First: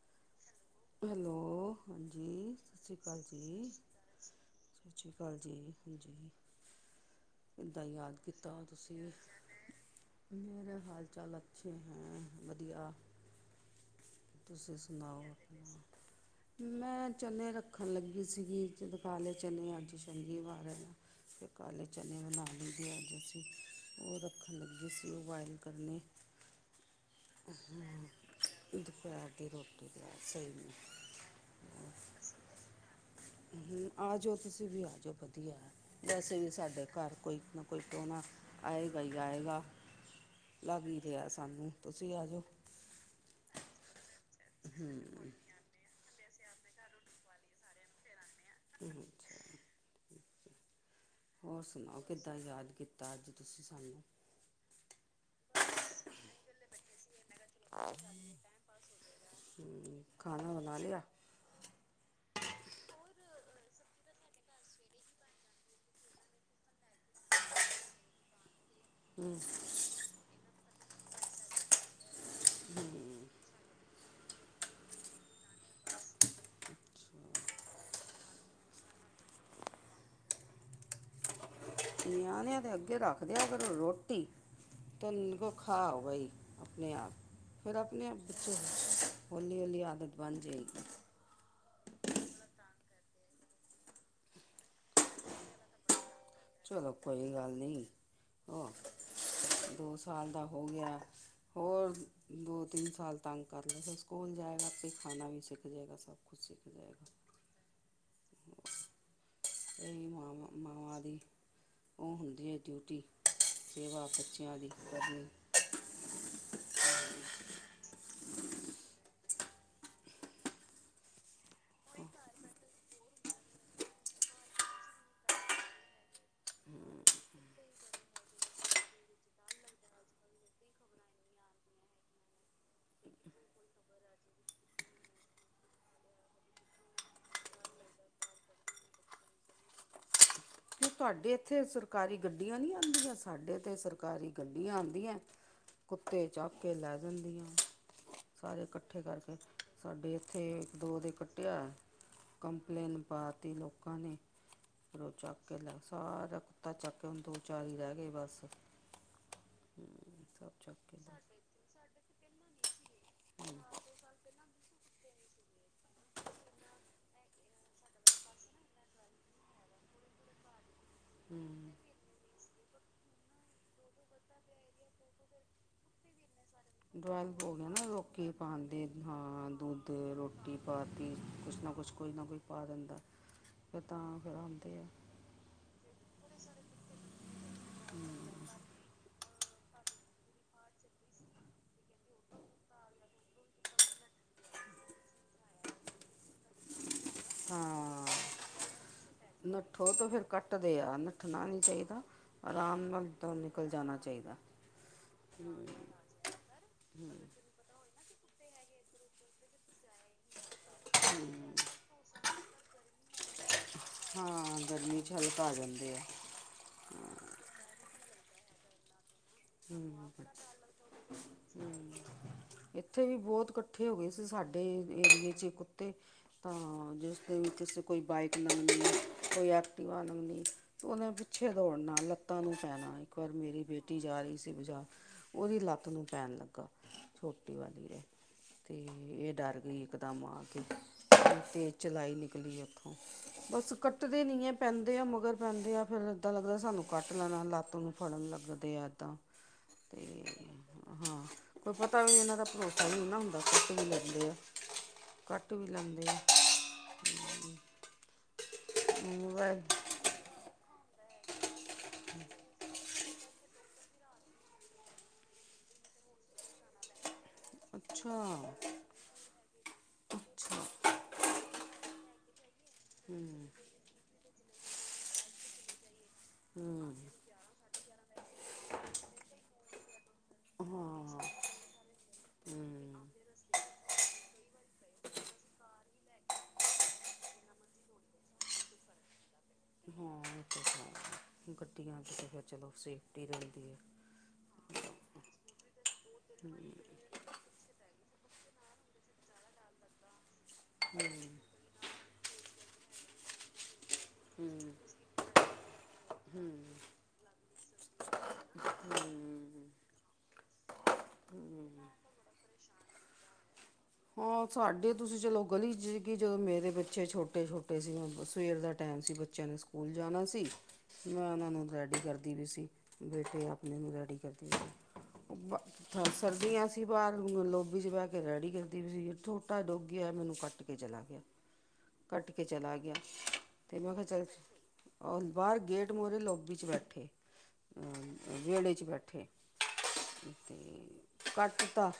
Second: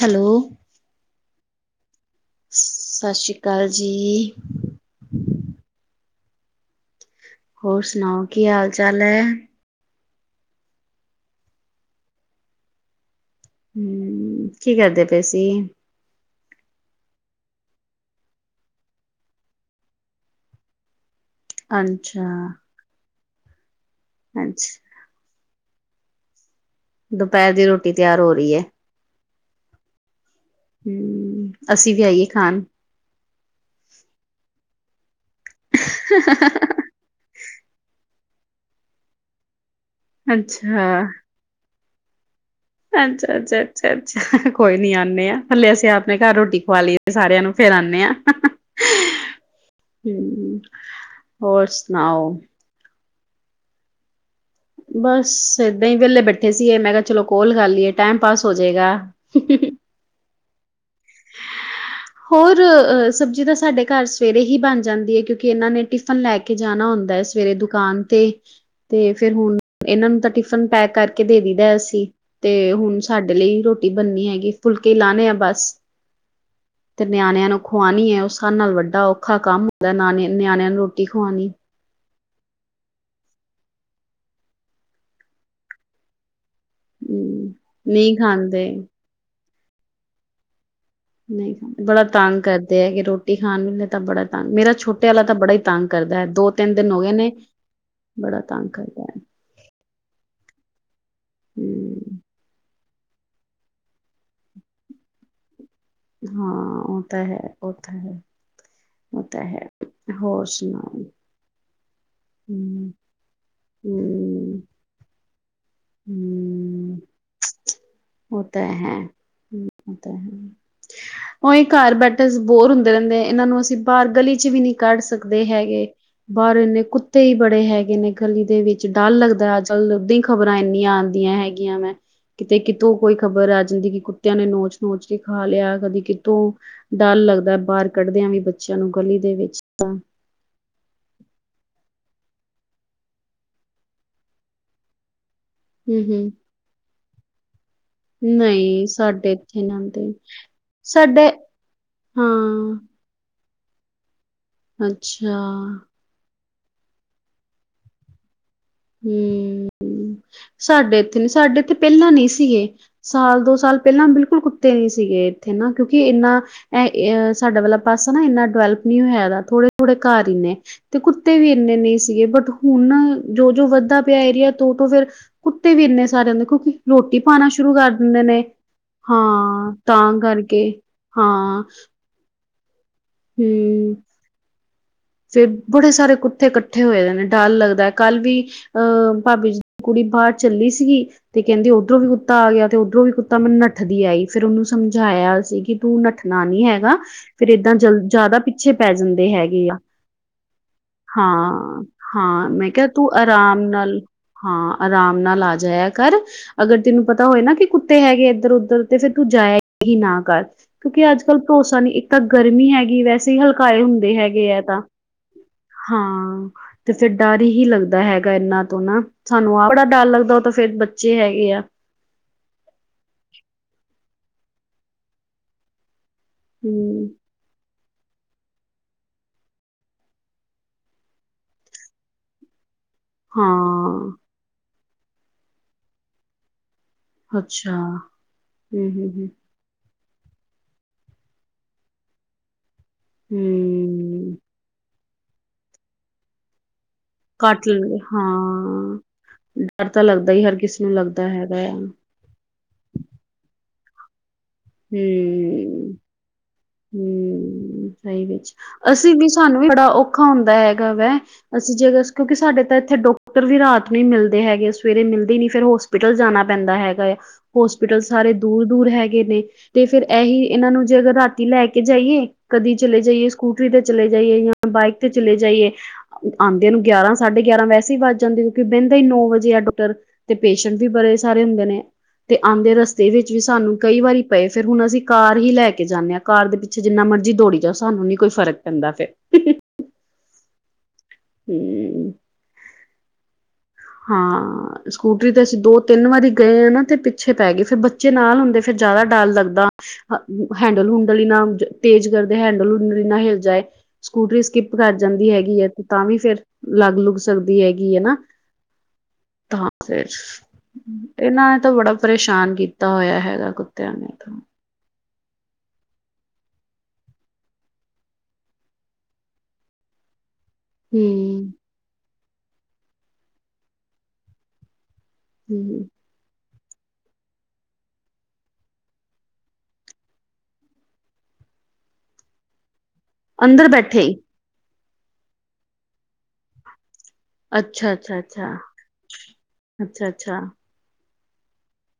Hello. Hello ਹਾਂਜੀ। ਸਤਿ ਸ਼੍ਰੀ ਅਕਾਲ ਜੀ। ਸਤਿ ਸ਼੍ਰੀ ਅਕਾਲ ਜੀ ਹਾਂਜੀ। ਹੋਰ ਕਿੱਦਾਂ ਯਾਦ ਸੁਨਾਓ ਕੀ ਕੀਤਾ ਹਾਲ ਚਾਲ ਤੁਸੀਂ ਐ? ਮੇਰੇ ਹਾਲ ਚਾਲ ਅੱਛੇ ਹੈਂ। ਵਧੀਆ। ਹੂੰ। ਤੁਸੀ ਸੁਨਾਓ ਅਪਨਾ। ਮੈਂ ਚਨੇ ਰੱਖਣ ਲੱਗੀ ਸੀਗੀ ਜਦ ਕਾਲੇ ਚਨੇ ਅੱਜ ਸ਼ਨੀਵਾਰ ਐਨਾ। ਫੇਰ ਕਾਲੇ ਚਨੇ ਅੱਛਾ ਬਨਾਨ ਲਗੇ ਅੱਜ ਅਸੀ ਓ ਰੱਖਣ ਲਗੀ ਅੱਛਾ ਸੀ। ਓ ਬੋਇਲ ਕਰਨੇ, ਦੁਪਹਿਰ ਦੀ ਰੋਟੀ ਹਾਂ। ਤਿਆਰ ਹੋ ਰਹੀ ਹੈ ਦਪੈਰ ਦੀ ਰੋਟੀ ਤੇਆਰ ਸਈ ਮੇ। ਹੂੰ, ਅਸੀ ਵੀ ਆਈਏ ਖਾਨ। ਹੂੰ ਆ ਜਓ, ਤੁਸੀ ਵੀ ਆ ਜਓ ਕਦੀ ਯਾਰ ਵੈਸੇ ਵੀ ਸਾਡੇ ਘਰ ਕੋਈ ਇਤਨਾ ਕੋਈ ਪਰੋਨਾ ਆਏਗਾ ਈ ਆਏਗਾ। ਲੱਗ ਈ ਅੱਛਾ ਰੇਆ ਸਾਨੂੰ। ਤੁਸੀ ਆ ਜੋ। ਅੱਛਾ, ਅੱਛਾ, ਅੱਛਾ, ਅੱਛਾ ਕੋਈ ਨੀ ਆਨੇ ਆਂ। ਹਲੇੇ ਅਸੀ ਅਪਨੇ ਘਰ ਰੋਟੀ ਖਵਾ ਲੀਏ ਸਾਰੇਆਂ ਨੂੰ ਫੇਰ ਆਨੇ ਆਂ। ਹੂੰ। ਹੂੰ। ਹੋਰ ਸੁਨਾਓ ਕਿੱਦਾਂ ਯਾਦ ਕੀਤਾ ਅੱਜ ਤੁਸੀ ਸਾਨੂੰ? ਬਸ ਏਦਾਂ ਈ ਵੇਲੇ ਬੈਠੇ ਸੀਗੇ ਮੈਂ ਕੇਆ ਚਲੋ ਕੋਲ ਕਰ ਲੀਏ ਟਾਈਮ ਪਾਸ ਹੋ ਜੇਗਾ। ਹਮ ਖਾਣਾ ਬਨਾ ਲਿਆ? ਹੋਰ ਅ ਸਬਜੀ ਤਾਂ ਸਾਡੇ ਘਰ ਸਵੇਰੇ ਹੀ ਬਣ ਜਾਂਦੀ ਏ ਕਿਉਂਕਿ ਏਨਾਂ ਨੇ ਟਿਫਨ ਲੈ ਕੇ ਕੇ ਜਾਣਾ ਹੁੰਦਾ ਐ ਸਵੇਰੇ ਦੁਕਾਨ ਤੇ। ਤੇ ਫਿਰ ਹੁਨ ਏਨਾਂ ਨੂੰ ਤਾਂ ਟਿਫਨ ਪੈਕ ਕਰਕੇ ਦੇ ਦੀ ਦਾ ਅਸੀ ਤੇ ਹੁਨ ਸਾਡੇ ਲਈ ਰੋਟ ਟੀ ਬਨਨੀ ਹੈਗੀ। ਫੁਲਕੇ ਲਾਨੇ ਆ ਬਸ। ਤੇ ਨਿਆਣੇਆਂ ਨੂੰ ਖਵਾਉਣੀ ਐ। ਓ ਸਾਰੇ ਤੋਂ ਵੱਡਾ ਔਖਾ ਕੰਮ ਹੁੰਦਾ ਨਾਨੇ ਨਿਆਣੇਆਂ ਨੂੰ ਰੋਟੀ ਖਵਾਉਣੀ। ਨਿਆਣੇਆਂ ਦੇ ਅੱਗੇ ਰੱਖਦੇਆ ਕਰੋ ਰੋਟੀ ਤੇ ਓਨਨੂੰ ਕੋ ਖਾ ਬਈ। ਅਪਨੇ ਆਪ। ਹਮ ਫੇਰ ਅਪਣੇ ਆਪ ਨਹੀਂ ਬਚੇ ਖਾਂਦੇ ਹੌਲੀ ਹੌਲੀ ਆਦਤ ਬਣ ਜਏਗੀ। ਨਈ ਖਾਂਦ ਬੜਾ ਤੰਗ ਕਰਦੇ ਹੈਗੇ। ਰੋਟੀ ਖਾਣ ਵੇਲੇ ਤਾਂ ਬੜਾ ਤੰਗ, ਮੇਰਾ ਛੋਟੇ ਆਲਾ ਤਾਂ ਬੜਾ ਈ ਤੰਗ ਕਰਦਾ ਐ। ਦੋ ਤਿੰਨ ਦਿਨ ਚਲੋ ਹੋਗੇ ਨੇ, ਕੋਈ ਗੱਲ ਨਹੀਂ ਬੜਾ ਤੰਗ ਉਹ ਕਰਦਾ ਐ। ਦੋ ਸਾਲ ਦਾ ਹੋ ਗੇਆ ਐ। ਹੋਰ ਹਮ ਦੋ ਤਿੰਨ ਸਾਲ ਤੰਗ ਕਰਲੇ ਫੇਰ ਸਕੂਲ ਜਾਏਗਾ ਆਪੇ ਈ ਖਾਣਾ ਵੀ ਸਿੱਖ ਜਏਗਾ। ਹਾਂ, ਓ ਤਾ ਹੈ, ਓ ਤਾ ਹੈ। ਓ ਤਾ ਹੈ, ਹੋਰ ਸੁਨਾਓ। ਓ ਹੁੰਦੀ ਐ ਡਿਊਟੀ। ਸੇਵਾ ਬੱਚੇਆਂ ਹੂੰ ਦੀ ਕਰਨੀ। ਹੂੰ, ਓ ਤਾਂ ਹੈ, ਓ ਤਾਂ ਹੂੰ। ਓਈ ਘਰ ਬੈਠੇ ਅਸੀ ਬੋਰ ਹੁੰਦੇ ਰੈਂਦੇ। ਏਨਾਂ ਨੂੰ ਅਸੀ ਬਾਰ ਗਲੀ ਚ ਵੀ ਨੀ ਕੱਢ ਸਕਦੇ ਹੈਗੇ। ਬਾਰ ਏਨੇ ਕੁੱਤੇ ਈ ਬੜੇ ਹੈਗੇ ਨੇ ਗਲੀ ਦੇ ਵਿੱਚ ਡਰ ਲੱਗਦਾ ਐ ਅੱਜ ਲ ਓਦਾਂ ਈ ਖਬ ਖ਼ਬਰਾਂ ਇਏਨੀਆਂ ਆਂਦੀਆਂ ਹੈਗੀਆਂ ਵੈ। ਕਿਤੇ ਕਿਤੋਂ ਕੋਈ ਖਬਰ ਆ ਜਾਂਦੀ ਕਿ ਕੁੱਤੇਆਂ ਨੇ ਨੋਚ ਨੋਚ ਕੇ ਖਾ ਲੇਆ ਕਦੀ ਕਿਤੋਂ। ਡਰ ਲੱਗਦਾ ਬਾਰ ਕੱਢਦੇਆਂ ਵੀ ਬੱਚੇਆਂ ਨੂੰ ਗਲੀ ਦੇ ਵਿੱਚ ਤਾਂ। ਤੁਹਾਡੇ ਇੱਥੇ ਸਰਕਾਰੀ ਗੱਡੀਆਂ ਨਹੀਂ ਆਉਂਦੀਆਂ ਸਾਡੇ ਤੇ ਸਰਕਾਰੀ ਗੱਡੀਆਂ ਆਉਂਦੀਆਂ ਹੂੰ ਹੂੰ ਕੁੱਤੇ ਚੱਕ ਕੇ ਲੈ ਜਾਂਦੀਆਂ ਸਾਰੇ ਨਹੀਂ ਇਕੱਠੇ ਸਾਡੇ ਕਰਕੇ ਇੱਥੇ ਨੀ ਆਂਦੇ ਸਾਡੇ ਇੱਥੇ ਇੱਕ ਦੋ ਦੇ ਸਾਡੇ ਕੱਟਿਆ ਹਾਂ ਕੰਪਲੇਨ ਪਾਤੀ ਲੋਕਾਂ ਨੇ ਫਿਰ ਉਹ ਅੱਛਾ ਚੱਕ ਕੇ ਲੈ ਸਾਰਾ ਕੁੱਤਾ ਚੱਕ ਕੇ ਹੁਣ ਦੋ ਚਾਰ ਹੀ ਰਹਿ ਗਏ ਬਸ ਹੂੰ ਸਭ ਚੱਕ ਕੇ ਸਾਡੇ ਲੈ ਇੱਥੇ ਨੀ ਸਾਡੇ ਇਥੇ ਪਹਿਲਾਂ ਨਹੀਂ ਸੀਗੇ ਸਾਲ ਦੋ ਸਾਲ ਪਹਿਲਾਂ ਬਿਲਕੁਲ ਕੁੱਤੇ ਨਹੀਂ ਸੀਗੇ ਇੱਥੇ ਨਾ ਕਿਉਂਕਿ ਇੰਨਾ ਇਹ ਸਾਡਾ ਵਾਲਾ ਪਾਸਾ ਨਾ ਇੰਨਾ ਡਿਵੈਲਪ ਨਹੀਂ ਹੋਇਆ ਦਾ ਥੋੜੇ, ਥੋੜੇ ਘਰ ਹੀ ਨੇ ਤੇ ਕੁੱਤੇ ਵੀ ਹੂੰ ਇੰਨੇ ਨਹੀਂ ਸੀਗੇ ਬਟ ਹੁਣ ਨਾ ਜਿਉ ਜਿਉ ਵੱਧਦਾ ਪਿਆ ਏਰੀਆ ਤੋਂ, ਤੋਂ ਫੇਰ ਕੁੱਤੇ ਵੀ ਇੰਨੇ ਸਾਰੇ ਹੁੰਦੇ ਕਿਉਂਕਿ [inaudible] ਰੋਟੀ ਪਾਣਾ ਹੋ ਗਿਐ ਸ਼ੁਰੂ ਨਾ ਕਰ ਦਿੰਦੇ ਲੋਕੀ ਨੇ ਪਾਉਦੇ ਹਾਂ ਦੁੱਧ ਤਾਂ ਰੋਟੀ ਕਰਕੇ ਪਾਤੀ ਹਾਂ ਕੁਛ ਨਾ ਕੁਛ ਕੋਈ ਨਾ ਕੋਈ ਪਾ ਦਿੰਦਾ ਫਿਰ ਤਾਂ ਫੇਰ ਆਉਂਦੇ ਆ ਫੇਰ ਬੜੇ ਸਾਰੇ ਕੁੱਠੇ ਕੱਠੇ ਹੋਏ ਦੇ ਨੇ ਡਰ ਲੱਗਦਾ ਹੈ ਕਲ ਵੀ ਅਹ ਭਾਬੀ ਜੀ ਦੀ ਕੁੜੀ ਬਾਹਰ ਚੱਲੀ ਸੀਗੀ ਤੇ ਕਹਿੰਦੇ ਉੱਧਰੋਂ ਵੀ ਕੁੱਤਾ ਆ ਗਿਆ ਤੇ ਉੱਧਰੋਂ ਵੀ ਕੁੱਤਾ ਮੈਂ ਨੱਠਦੀ ਆਈ ਫਿਰ ਉਹਨੂੰ ਸਮਝਾਇਆ ਅਸੀ ਕਿ ਤੂੰ ਨੱਠਣਾ ਨਹੀਂ ਹੈਗਾ ਫੇਰ ਏਦਾਂ ਜਲ ਹਾਂ ਜ਼ਿਆਦਾ ਪਿੱਛੇ ਪੈ ਜਾਂਦੇ ਹੈਗੇ ਆ ਨੱਠੋ ਤਾਂ ਫਿਰ ਕੱਟਦੇ ਆ ਨੱਠਣਾ ਨਹੀਂ ਹਾਂ ਚਾਹੀਦਾ ਹਾਂ ਮੈਂ ਆਰਾਮ ਕਿਹਾ ਨਾਲ ਤੂੰ ਤਾਂ ਆਰਾਮ ਨਿਕਲ ਜਾਣਾ ਨਾਲ ਚਾਹੀਦਾ ਹਾਂ ਆਰਾਮ ਨਾਲ ਆ ਜਾਇਆ ਕਰ ਅਗਰ ਤੈਨੂੰ ਪਤਾ ਹੋਏ ਨਾ ਕਿ ਕੁੱਤੇ ਹੈਗੇ ਇੱਧਰ ਉੱਧਰ ਤੇ ਫੇਰ ਤੂੰ ਜਾਇਆ ਹੀ ਨਾ ਕਰ ਕਿਉਂਕਿ ਅੱਜ ਕੱਲ ਭਰੋਸਾ ਨੀ ਇੱਕ ਤਾਂ ਗਰਮੀ ਹੈਗੀ ਵੈਸੇ ਈ ਹਲਕਾਏ ਹੁੰਦੇ ਹੈਗੇ ਹਾਂ ਏ ਤਾਂ ਗਰਮੀ 'ਚ ਹਲਕਾ ਆ ਜਾਂਦੇ ਆ ਹਾਂ ਤੇ ਫਿਰ ਡਰ ਹੀ ਲੱਗਦਾ ਹੈਗਾ ਇਨਾ ਤੋਂ ਨਾ ਸਾਨੂੰ ਆਪ ਬੜਾ ਡਰ ਹੂੰ ਲੱਗਦਾ ਉਹ ਤਾਂ ਫੇਰ ਬੱਚੇ ਹੈਗੇ ਆ ਇਥੇ ਵੀ ਬਹੁਤ ਇਕੱਠੇ ਹੋ ਗਏ ਸੀ ਸਾਡੇ ਏਰੀਏ ਚ ਕੁੱਤੇ ਤਾਂ ਹਮ ਜੇ ਉਹ ਵਿੱਚ ਕੋਈ ਬਾਈਕ ਲੰਗਣੀ ਕੋਈ ਐਕਟੀਵਾ ਲੰਗਣੀ ਉਹਨਤਪਿੱਛੇ ਦੌੜਨਾ ਲੱਤਾਂ ਨੂੰ ਪੈਣਾ ਇੱਕ ਵਾਰ ਮੇਰੀ ਬੇਟੀ ਹਾਂ ਜਾ ਰਹੀ ਸੀ ਬਜਾਰ ਉਹਦੀ ਲਤ ਨੂੰ ਪੈਣ ਲੱਗਾ ਛੋਟੀ ਅੱਛਾ ਵਾਲੀ ਦੇ ਹਮ ਤੇ ਹਮ ਹਮ ਇਹ ਡਰ ਗਈ ਇੱਕ ਦਮ ਆਕੇ ਤੇਜ਼ ਚਲਾਈ ਨਿਕਲੀ ਉੱਥੋਂ ਹੂੰ ਸੋ ਕੱਟਦੇ ਨਹੀਂ ਹੈ ਪੈਂਦੇ ਆ ਮਗਰ ਪੈਂਦੇ ਆ ਫਿਰ ਇੱਦਾਂ ਲੱਗਦਾ ਸਾਨੂੰ ਕੱਟ ਲੈਣਾ ਕੱਟ ਲੱਤ ਨੂੰ ਲੈਣਗੇ ਫੜਨ ਲੱਗਦੇ ਆਂ ਹਾਂ ਡਰ ਤਾਂ ਤੇ ਲੱਗਦਾ ਹੀ ਹਰ ਕਿਸੇ ਨੂੰ ਹਾਂ ਲੱਗਦਾ ਹੈਗਾ ਕੋਈ ਆ ਪਤਾ ਵੀ ਇਹਨਾਂ ਦਾ ਭਰੋਸਾ ਨਹੀਂ ਨਾ ਹੁੰਦਾ ਕੱਟ ਵੀ ਲੈਂਦੇ ਆ ਕੱਟ ਤੇ, ਵੀ ਲੈਂਦੇ ਆ ਹੂੰ ਸਹੀ ਵਿੱਚ ਅਸੀਂ ਵੀ ਸਾਨੂੰ ਮੋਬਾਈਲ ਵੀ ਬੜਾ ਔਖਾ ਹੁੰਦਾ ਹੈਗਾ ਵਾ ਅਸੀਂ ਜੇ ਕਿਉਂਕਿ ਸਾਡੇ ਤਾਂ ਇੱਥੇ ਡਾ ਡਾਕਟਰ ਵੀ ਰਾਤ ਨੂੰ ਹੀ ਮਿਲਦੇ ਹੈਗੇ ਆ ਸਵੇਰੇ ਮਿਲਦੇ ਹੀ ਨੀ ਫਿਰ ਹੋਸਪਿਟਲ ਜਾਣਾ ਪੈਂਦਾ ਹੈਗਾ ਆ ਹੋਸਪਿਟਲ ਅੱਛਾ ਸਾਰੇ ਦੂਰ, ਦੂਰ ਹੈਗੇ ਨੇ ਤੇ ਫੇਰ ਇਹੀ ਅੱਛਾ ਇਹਨਾਂ ਨੂੰ ਜੇ ਅਗਰ ਰਾਤੀ ਲੈ ਕੇ ਜਾਈਏ ਕਦੀ ਚਲੇ ਜਾਈਏ ਹੂੰ ਸਕੂਟਰੀ ਤੇ ਚਲੇ ਜਾਈਏ ਜਾਂ ਬਾਈਕ ਤੇ ਚਲੇ ਜਾਈਏ ਆਉਂਦੇਆ ਨੂੰ ਹੂੰ ਗਿਆਰਾਂ ਸਾਢੇ ਗਿਆਰਾਂ ਵੈਸੇ ਹੀ ਵੱਜ ਜਾਂਦੇ ਕਿਉਂਕਿ ਬਹਿੰਦਾ ਹੀ ਨੌ ਵਜੇ ਆ ਡਾਕਟਰ ਤੇ ਪੇਸ਼ੈਂਟ ਵੀ ਬੜੇ ਹਾਂ ਸਾਰੇ ਹੁੰਦੇ ਨੇ ਤੇ ਆਉਂਦੇ ਹੂੰ ਰਸਤੇ ਵਿੱਚ ਵੀ ਸਾਨੂੰ ਕਈ ਵਾਰੀ ਪਏ ਫੇਰ ਹੁਣ ਅਸੀਂ ਕਾਰ ਹੀ ਲੈ ਕੇ ਜਾਂਦੇ ਹਾਂ ਕਾਰ ਦੇ ਪਿੱਛੇ ਜਿੰਨਾ ਮਰਜ਼ੀ ਦੌੜੀ ਜਾਓ ਸਾਨੂੰ ਨੀਂ ਕੋਈ ਫਰਕ ਪੈਂਦਾ ਫੇਰ [unintelligible] ਹਾਂ ਇਹ ਹੈ ਗੱਡੀਆਂ ਹਮ ਚ ਤਾਂ ਫਿਰ ਚਲੋ ਸੇਫਟੀ ਰਹਿੰਦੀ ਹੈ ਹਾਂ ਸਕੂਟਰੀ ਤੇ ਅਸੀਂ ਦੋ ਤਿੰਨ ਵਾਰੀ ਗਏ ਹ ਨਾ ਤੇ ਪਿ ਪਿਛੇ ਪੈ ਗਏ, ਫੇਰ ਬੱਚੇ ਨਾਲ ਹੁੰਦੇ ਫੇਰ ਜਾਦਾ ਡਰ ਲੱਗਦਾ। ਹੈਂਡਲ-ਹੂਡਲ ਦਾ ਈ ਨਾ ਤੇਜ ਕਰਦੇ, ਹੈਂਡਲ-ਹੂਡਲ ਲਈ ਨਾ ਹੇਲ ਜਾਏ। ਸਕੂਟਰੀ ਸਕਿੱਪ ਕਰ ਜਾਂਦੀ ਹੈਗੀ ਐ, ਤਾਂ ਵੀ ਫੇਰ ਲੱਗ-ਲੁੱਗ ਸਕਦੀ ਹੈਗੀ ਏ ਨਾ। [inaudible] ਤਾਂ ਫੇਰ ਏਨਾ ਨੇਤਾਂ ਬੜਾ ਪਰੇਸ਼ਾਨ ਕੀਤਾ ਹੋਇਆ ਹੈਗਾ, ਕੁਤੇਆਂ ਨੇ- ਤਾਂ ਸਾਡੇ ਤੁਸੀ ਚਲੋ ਗਲੀ 'ਚ ਕਿ ਜਦੋਂ ਮੇਰੇ ਬੱਚੇ ਛੋਟੇ- ਛੋਟੇ ਸੀ, ਸਵੇਰ ਦਾ ਟੈਮ ਸੀ ਬੱਚਿਆਂ ਨੇ ਸਕੂਲ- ਸਕੂਲ ਜਾਣਾ ਸੀ- ਮੈਂ ਓਨਾ ਹਮ ਨੂੰ ਰੈਡੀ ਕਰਦੀ ਵੀ ਸੀ। ਬੇਟੇ ਆਪਣੇ ਨੂੰ ਰੈਡੀ ਕਰਦੀ ਸੀ। ਹਮ ਸਰਦੀਆਂ ਸੀ ਬਾਰ, ਲੋਬੀ 'ਚ ਬੈਹ ਕੇ ਰੈਡੀ ਕਰਦੀ ਪਈ ਸੀ। ਛੋਟਾ ਡੋਗੀ ਆਯਾ, ਮੈਨੂੰ ਕੱਟ ਕੇ ਚਲਾ ਗੇਆ। ਕੱਟ ਕੇ ਚਲਾ ਗੇਆ- ਅੰਦਰ ਤੇ ਮੈ ਬੈਠੇ ਕੇਯਾ ਹੀ ਚੱਲ ਬਾਰ ਗੇਟ ਮੋਹਰੇ ਲੋਬੀ 'ਚ ਬੈਠੇ- ਅੱਛਾ, ਅੱਛਾ, ਅੱਛਾ, ਵੇੜੇ 'ਚ ਬੈਠੇ ਅੱਛਾ, ਅੱਛਾ, ਤੇ- ਕੱਟ ਤਾ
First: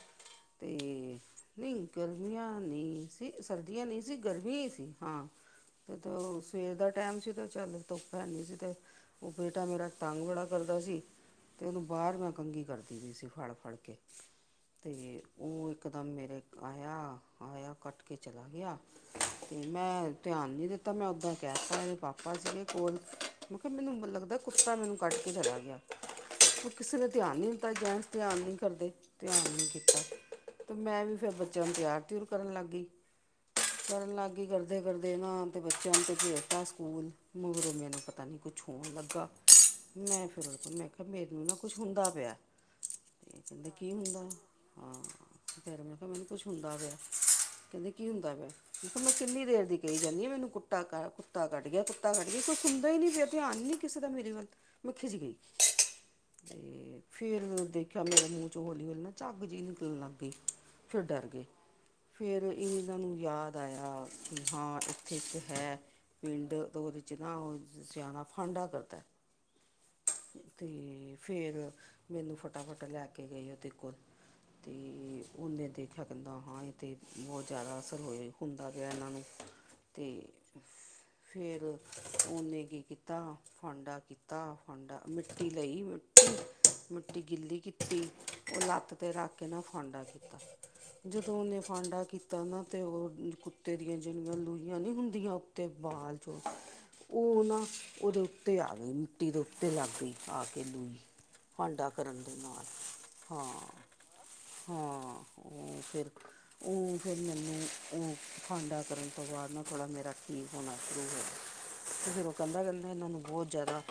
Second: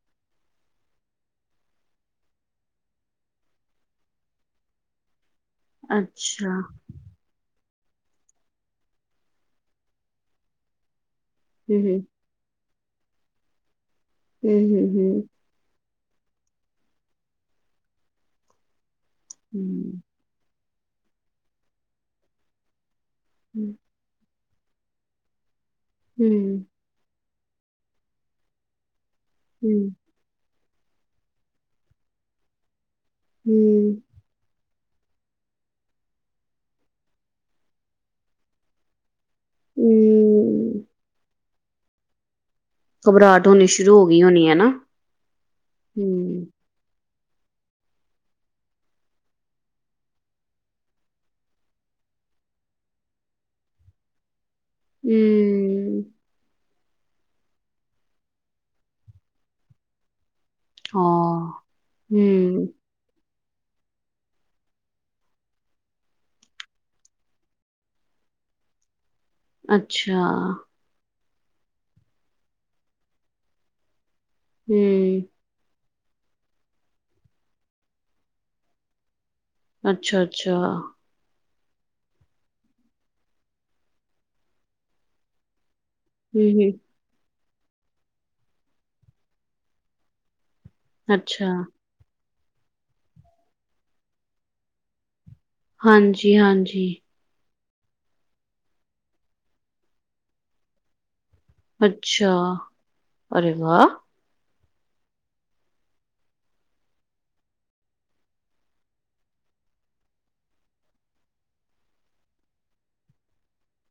ਤੇ ਨਈਂ ਗਰਮੀਆਂ ਨਈ ਸੀ ਸਰਦੀਆਂ ਨਈਂ ਸੀ, ਗਰਮੀਆਂ ਈ ਸੀ, ਹਾਂ- ਤੇ ਅੱਛਾ, ਸਵੇਰ ਦਾ- ਟੈਮ ਸੀ ਤੇ ਚੱਲ ਧੁੱਪ ਹੈਨੀ ਸੀ, ਤੇ ਓ ਬੇਟਾ ਮੇਰਾ ਤੰਗ ਬੜਾ ਕਰਦਾ ਸੀ। ਤੇ ਓਨੂੰ ਹੂੰ, ਬਾਰ ਮੈ ਕੰਘੀ ਕਰਦੀ ਵੀਈ ਸੀ, ਫੜ- ਫੜ ਕੇ ਹੂੰ, ਹੂੰ, ਤੇ ਹੂੰ। ਓ ਇਕਦਮ ਮੇਰੇ- ਆਯਾ-ਆਯਾ ਤੇ ਕੱਟ ਕੇ ਚਲਾ ਗਯਾ ਤੇ ਹੂੰ। ਮੈ- ਧਿਆਨ ਨਈ ਦਿੱਤਾ, ਮੈ ਓਦੋ ਕੈਤਾ ਏਦੇ ਪਾਪਾ ਸੀਗੇ ਕੋਲ, ਮੈ ਕੇਯਾ ਮੈਨੂੰ ਲਗਦੈ ਕੁੱਤਾ ਮੇਨੂੰ ਕੱਟ ਕੇ ਚਲਾ ਗਯਾ। ਹੂੰ। ਕਿਸੇ ਨੇ ਧਿਆਨ ਨੀ ਦਿਤਾ, ਜੈਨਡਸ ਧਿਆਨ ਨੀ ਕਰਦੇ, ਧਿਆਨ ਨੀ ਹੂੰ, ਕੀਤਾ ਤੇ ਮੈ ਵੀ- ਫੇਰ ਬੱਚੇਆਂ ਨੂੰ ਤਿਆਰ-ਤੀਯੂਰ ਕਰਨ ਲਗ ਗਈ, ਹੂੰ, ਕਰਨ ਲੱਗ ਗਈ ਗਲ- ਕਰਦੇ-ਕਰਦੇ ਨਾਂ ਤੇ ਬੱਚਿਆਂ ਨੂੰ ਤੇ ਭੇਜਤਾ ਸਕੂਲ, ਮਗਰੋ ਮੇਨੂੰ ਪਤਾ ਨੀਂ ਕੁਛ ਹੋਣ ਲਗਾ- ਮੈ ਫੇਰ ਹੂੰ। ਕੇਯਾ ਮੇਨੂੰ ਨਾ ਕੁਛ ਹੁੰਦਾ ਪੇਆ। ਘਬਰਾਟ ਹੋਣੀ ਸ਼ੁਰੂ ਹੋ ਗਈ ਹੋਣੀ ਐਨਾ, ਹਾਂ ਫਿਰ ਮੈਂ ਕਿਹਾ ਮੈਨੂੰ ਕੁਝ ਹੂੰ। ਹੁੰਦਾ ਪੇਆ, ਕੈਂਦੇ ਕੀ ਹੁੰਦਾ ਪੇਆ? ਮੈਂ ਕਿੰਨੀ ਦੇਰ ਦੀ ਕਯੀ ਜਾਂਨੀ ਆਂ, ਮੈਨੂੰ ਕੁੱਟਾ ਕ ਕੁੱਤਾ ਕੱਟ ਗੇਆ, ਕੁੱਤਾ ਕੱਟ ਗੇਆ ਕੋਈ ਸੁਣਦਾ ਈਨੀ ਪੇਯਾ, ਧਿਆਨ ਈ ਨੀ- ਕਿਸੇ ਦਾ ਮੇਰੀ ਵੱਲ, ਮੈ ਖਿਝ ਗਈ। ਹੂੰ। ਤੇ ਫੇਰ ਦੇਖੇਆ ਮੇਰੇ ਮੂੰਹ 'ਚ ਹੋਲੀ- ਹੋਲੀ ਨਾ ਝੱਗ ਜੀ ਨਿਕਲਣ ਲਗ ਗਈ। ਫੇਰ ਡਰ ਗਏ, ਹਾਂ, ਫੇਰ- ਹੂੰ, ਏਨਾ ਨੂੰ ਯਾਦ ਆਯਾ ਹਾਂ, ਇਥੇ ਏਕ ਹੈ। ਪਿੰਡ ਤੇ ਓਦੇ 'ਚ ਨਾ, ਓ ਸਿਆਣਾ ਫਾਂਡਾ ਕਰਦੈ। ਅੱਛਾ, ਤੇ- ਫੇਰ ਮੈਨੂੰ ਫਟਾਫਟ ਲੈ ਕੇ ਗਏ ਓਦੇ ਕੋਲ, ਤੇ ਹੂੰ, ਓਨੇ- ਦੇਖਿਆ ਕੈਂਦਾ ਹਾਂ, ਏਤੇ ਬੋਤ ਜਾਦਾ ਅਸਰ ਹੋਏ ਹੁੰਦਾ ਪੇਯਾ, ਏਨਾ ਨੂੰ- ਤੇ ਅੱਛਾ, ਅੱਛਾ, ਫਿਰ ਓਨੇ ਕੀ ਕੀਤਾ, ਫਾਂਡਾ ਕੀਤਾ ਫੰਡਾ ਮਿੱਟੀ ਦਾ ਈ- ਹੇਹੇ। ਗਿੱਲੀ ਕੀਤੀ, ਓ ਲੱਤ ਤੇ ਰੱਖ ਕੇ ਨਾ ਫਾਂਡਾ ਕੀਤਾ। ਜਦੋ ਅੱਛਾ। ਓਨੇ ਫਾਂਡਾ ਕੀਤਾ ਨਾ, ਤੇ ਓ ਕੁੱਤੇ ਦੀਆ ਜੇੜੀਆਂ ਲੂਈਆਂ ਨੀਂ ਹੁੰਦੀਆ- ਹਾਂਜੀ-ਹਾਂਜੀ। ਓਨਾ ਓਦੇ ਉੱਤੇ ਆ ਗਈ, ਮਿੱਟੀ ਦੇ ਉੱਤੇ ਲਗ ਗਈ ਆ ਕੇ ਲੂਈ। ਭਾਂਡਾ ਕਰਨ ਅੱਛਾ, ਦੇ ਨਾਲ ਅਰੇ ਹਾਂ-ਹਾਂ, ਵਾਹ! ਓ ਫੇਰ ਉਹ ਫੇਰ ਮੈਨੂੰ ਉਹ ਫਾਂਡਾ ਕਰਨ ਤੋ ਬਾਦ ਨਾ ਥੋੜ੍ਹਾ ਮੇਰਾ ਠੀਕ ਹੋਣਾ ਸ਼ੁਰੂ ਹੋ ਗਿਆ। ਤੇ ਫਿਰ ਉਹ ਕਹਿਦਾ ਕਹਿਦਾ ਇਹਨਾਂ ਨੂੰ ਬੋਤ ਜਾਦਾ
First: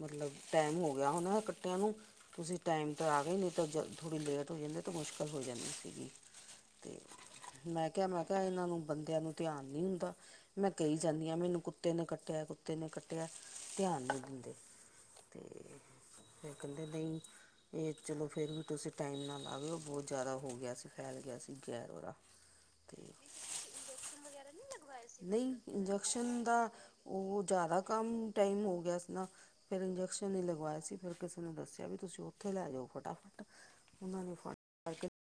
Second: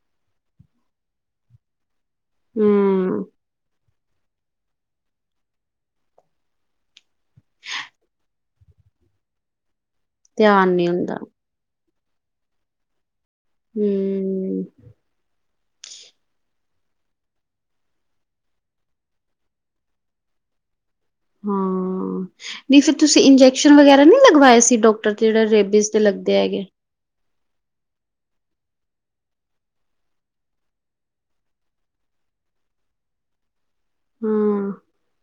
ਮਤਲਬ ਟੈਮ ਹੋ ਗਿਆ ਹਨਾ ਕੱਟਿਆਂ ਨੂੰ। ਤੁਸੀ ਟਾਈਮ ਤਾਂ ਆ ਹੂੰ, ਗਏ ਨਈ ਤਾਂ ਜ ਥੋੜ੍ਹੀ ਲੇਟ ਹੋ ਜਾਦੀ ਤਾਂ ਮੁਸ਼ਕਿਲ ਹੋ ਜਾਦੀ। ਮੈ ਕਿਆ ਮੈ ਕਿਆ ਇੰਨਾ ਨੂੰ ਬੰਦਿਆਂ ਨੂੰ ਧਿਆਨ ਨੀ ਹੁੰਦਾ। ਮੈਂ ਧਿਆਨ ਨੀ ਕਈ ਹੁੰਦਾ, ਜਾਨੀ ਆ ਮੈਨੂੰ ਕੁੱਤੇ ਨੇ ਕਟਿਆ ਕੁੱਤੇ ਨੇ ਕਟ ਤੇ ਅ ਧਿਆਨ ਨੀ ਦਿੰਦੇ। ਹੂੰ। [unintelligible] ਫੇਰ ਕਹਿਦੇ ਨਈ ਏ ਚਲੋ ਫੇਰ ਵੀ ਤੁਸੀ ਟਾਈਮ ਨਾਲ ਆ ਗਏ ਹੋ ਬੋਤ ਜਾਦਾ ਹੋ ਗਿਆ ਸੀ। ਫੈਲ ਗਿਆ ਸੀ ਜੇਰ ਓਦਾ। ਨੀ ਫਿਰ ਤੁਸੀਂ ਇੰਜੈਕਸ਼ਨ ਵਗੈਰਾ ਨੀ ਲਗਵਾਏ ਸੀ ਡਾਕਟਰ ਤੇ ਜੇੜੇ ਨਹੀਂ ਰੇਬੀਜ਼ ਤੇ ਲੱਗਦੇ ਇੰਜੈਕਸ਼ਨ ਹੈਗੇ। ਦਾ ਉਹ ਜਾਦਾ ਕੰਮ ਟਾਈਮ ਹੋ ਗਿਆ ਸੀ ਨਾ। ਫੇਰ ਇੰਜੈਕਸ਼ਨ ਹੀ ਲਗਵਾਏ ਸੀ ਫੇਰ ਕਿਸੇ ਨੂੰ ਦੱਸਿਆ ਵੀ ਤੁਸੀਂ ਉੱਥੇ ਲੈ ਜੋ ਫਟਾਫਟ। ਉਨਾਂ ਨੇ ਫ ਹਾਂ [unintelligible]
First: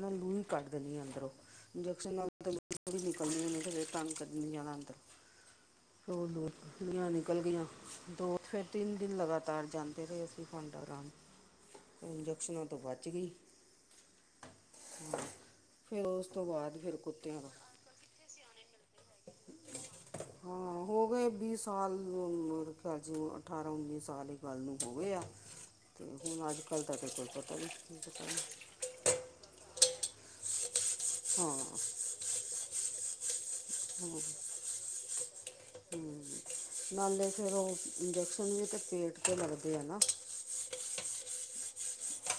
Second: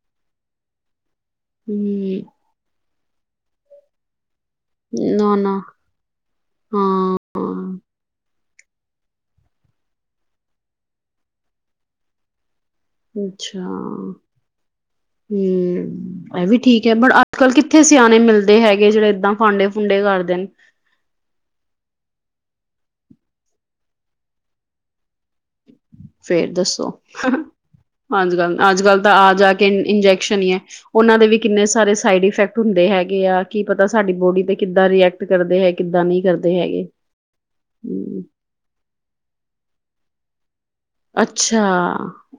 ਮੈਂ ਲੂੰ ਹੀ ਕੱਢ ਦੇਣੀ ਆ ਅੰਦਰੋਂ ਇੰਜਕਸ਼ਨ ਹਮ ਨਾਲ ਥੋੜ੍ਹੀ [unintelligible] ਨਿਕਲਣੀ ਨੀ ਹਜੇ ਤੰਗ ਕਰਨੀ ਨੀ ਜਾਦਾ। ਨਾ ਨਾ [unintelligible] ਨਿਕਲ ਗਈਆਂ ਹਾਂ ਦੋ ਫੇਰ ਤਿੰਨ ਦਿਨ ਲਗਾਤਾਰ ਜਾਂਦੇ ਰਏ ਅਸੀਂ ਫਾਂਡਾ ਕਰਾਨ ਤੇ ਇੰਜੈਕਸ਼ਨਾਂ ਤੋਂ ਬੱਚ ਗਈ। ਆ ਫਿਰ ਉਸ ਹੂੰ ਐ ਤੋਂ ਵੀ ਬਾਅਦ ਠੀਕ ਐ ਫਿਰ ਬ ਅੱਜ ਕੁੱਤਿਆਂ ਦਾ ਕੱਲ ਕਿੱਥੇ ਸਿਆਣੇ ਮਿਲਦੇ ਹੈਗੇ ਜੇੜੇ ਏਦਾ। ਫਾੰਡੇ ਫੁੰਡੇ ਕਰ ਦੇਨ। ਹਾਂ ਹੋ ਗਏ ਸਾਲ ਖਿਆਲ ਚ ਅਠਾਰਾਂ-ਉੱਨੀ ਸਾਲ ਇਕ ਗੱਲ ਨੂੰ ਹੋ ਗੇ ਆ। [unintelligible] ਫੇਰ ਅੱਜ ਕੱਲ ਦੱਸੋ ਤਾਂ ਕੋਈ ਪਤਾ ਨੀ, ਨੀ ਪਤਾ ਅੱਜ ਨੀ। ਕੱਲ ਅੱਜ ਕੱਲ ਤਾਂ ਆ ਜਾ ਕੇ ਇ ਇੰਜੈਕਸ਼ਨ ਹੀ ਐ ਉਨਾਂ ਦੇ ਵੀ ਹਾਂ ਕਿੰਨੇ ਸਾਰੇ ਸਾਈਡ ਇਫੈਕਟ ਹੁੰਦੇ ਹੈਗੇ ਆ। ਕੀ ਪਤਾ ਸਾਡੀ ਬੋਡੀ ਤੇ ਕਿੱਦਾਂ ਰਿਐਕਟ ਕਰਦੇ ਐ ਕਿੱਦਾਂ ਨੀ ਹਮ। ਕਰਦੇ ਹੈਗੇ ਨਾਲੇ ਫਿਰ ਉਹ ਹੂੰ। [unintelligible] ਪੇਟ ਤੇ ਲੱਗਦੇ ਆ ਨਾ। ਅੱਛਾ।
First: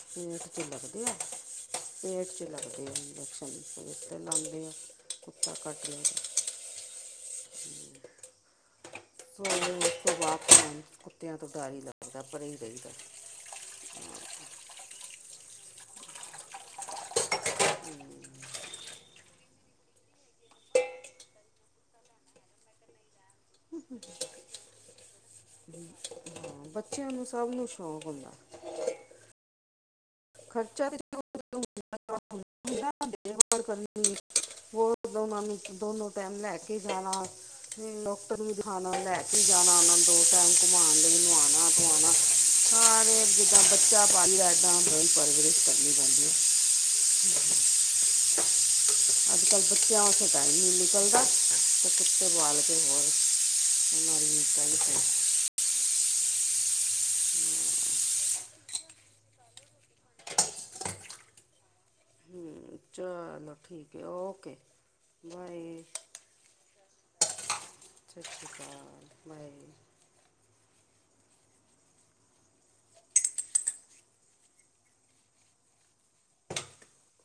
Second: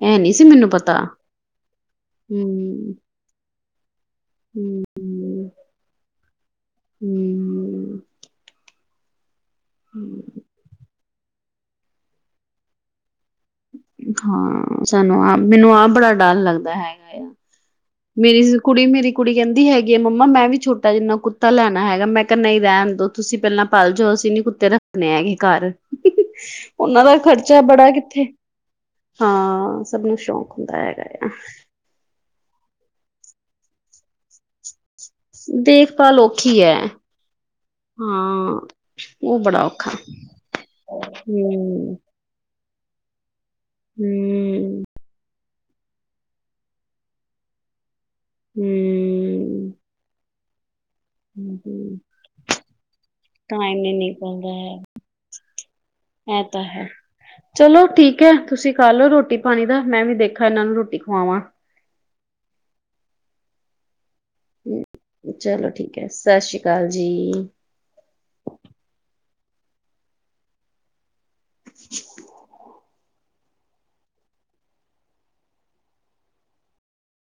ਇਹ ਨਹੀਂ ਸੀ ਪੇਟ ਚ ਮੈਨੂੰ ਲਗਦੇ ਪਤਾ ਐ, ਪੇਟ ਚ ਲਗਦੇ ਹੂੰ, ਐ ਇਨਜੇ ਪੇਟ ਤੇ ਲਾਂਦੇ ਐ ਹੂੰ, ਕੁੱਤਾ ਕੱਟ ਲੇ ਤੇ। ਹੂੰ ਸੋਨੂ ਓਖੇ ਹੂੰ। ਵਪ [unintelligible] ਕੁੱਤਿਆਂ ਤੋਂ ਡਰ ਲੱਗਦਾ ਪਰੇ ਹੀ ਰਇਦਾ। ਹਾਂ ਸਾਨੂੰ ਆਪ ਮੈਨੂੰ ਆਪ ਬੜਾ ਡਰ ਲੱਗਦਾ ਹੈਗਾ ਏ। ਹੂੰ ਮੇਰੀ ਕੁੜੀ-ਮੇਰੀ ਕੁੜੀ ਕਹਿੰਦੀ ਹੈਗੀ ਐ ਮੰਮਾ ਮੈਂ ਵੀ ਛੋਟਾ ਜਿੰਨਾ ਕੁੱਤਾ ਲੈਣਾ ਹੈਗਾ ਮੈਂ ਕਿਆ ਨਈ ਰਹਿਣ ਦੇ। ਤੁਸੀਂ ਪੇਲਾਂ ਪਲ ਜੋ ਅਸੀਂ ਨੀ ਕੁੱਤੇ ਰੱਖਣੇ ਹੈਗੇ ਕਰ। ਉਨਾਂ ਬੱਚਿਆਂ ਦਾ ਨੂੰ ਸਭ ਖ਼ਰਚਾ ਨੂੰ ਬੜਾ ਸ਼ੌਂਕ ਕਿੱਥੇ ਹੁੰਦਾ ਹਾਂ। ਸਭ ਨੂੰ ਸ਼ੌਕ ਹੁੰਦਾ ਖਰਚਾ [inaudible] ਹੈਗਾ ਆ। ਵੋ ਦੋਨਾਂ ਨੂੰ ਦੋਨੋ ਦੇਖਭਾਲ ਟੈਮ ਲੈ ਔਖੀ ਹੈ ਕੇ ਜਾਣਾ। ਹੂੰ ਡਾਕਟਰ ਨੂ ਹਾਂ ਦਿਖਾਨਾ ਲੈ ਉਹ ਕੇ ਬੜਾ ਜਾਣਾ ਔਖਾ ਓਨਾ ਨੂ ਦੋ ਟੈਮ। ਹੂੰ ਹਾ ਰੇ ਜਿੱਦਾਂ ਬੱਚਾ ਪਾਲਦਾ ਏਦਾ ਹੂੰ, ਰੋਜ਼ ਪਰਵਰਿਸ਼ ਕਰਨੀ ਪੈਂਦੀ ਐ। [unintelligible] ਹੂੰ ਬੱਚਿਆਂ ਵਾਸਤੇ ਟਾਈਮ ਨੀ ਮਿਲ ਨਿਕਲਦਾ ਤੇ ਹੂੰ। ਕੁੱਤੇ ਪਾਲ ਕੇ ਹੋਰ ਬਿਮਾਰੀ [unintelligible] ਐ ਤਾਂ ਹੈ। ਚਲੋ ਠੀਕ ਐ ਤੁਸੀਂ ਕਰ ਲੋ ਰੋਟੀ ਪਾਨੀ ਦਾ ਮੈਂ ਵੀ ਦੇਖਾ ਇਹਨਾਂ ਨੂੰ ਰੋਟੀ ਖਵਾਵਾਂ। ਹੂੰ ਚਾ ਚਾਲੋ ਠੀਕ ਏ ਓ ਚਲੋ ਠੀਕ ਐ ਸ ਸ਼੍ਰੀ ਕਾਲ ਜੀ। ਸ਼ ਸ਼੍ਰੀ ਕਾਲ। ਮੈਂ ਵੀ [inaudible]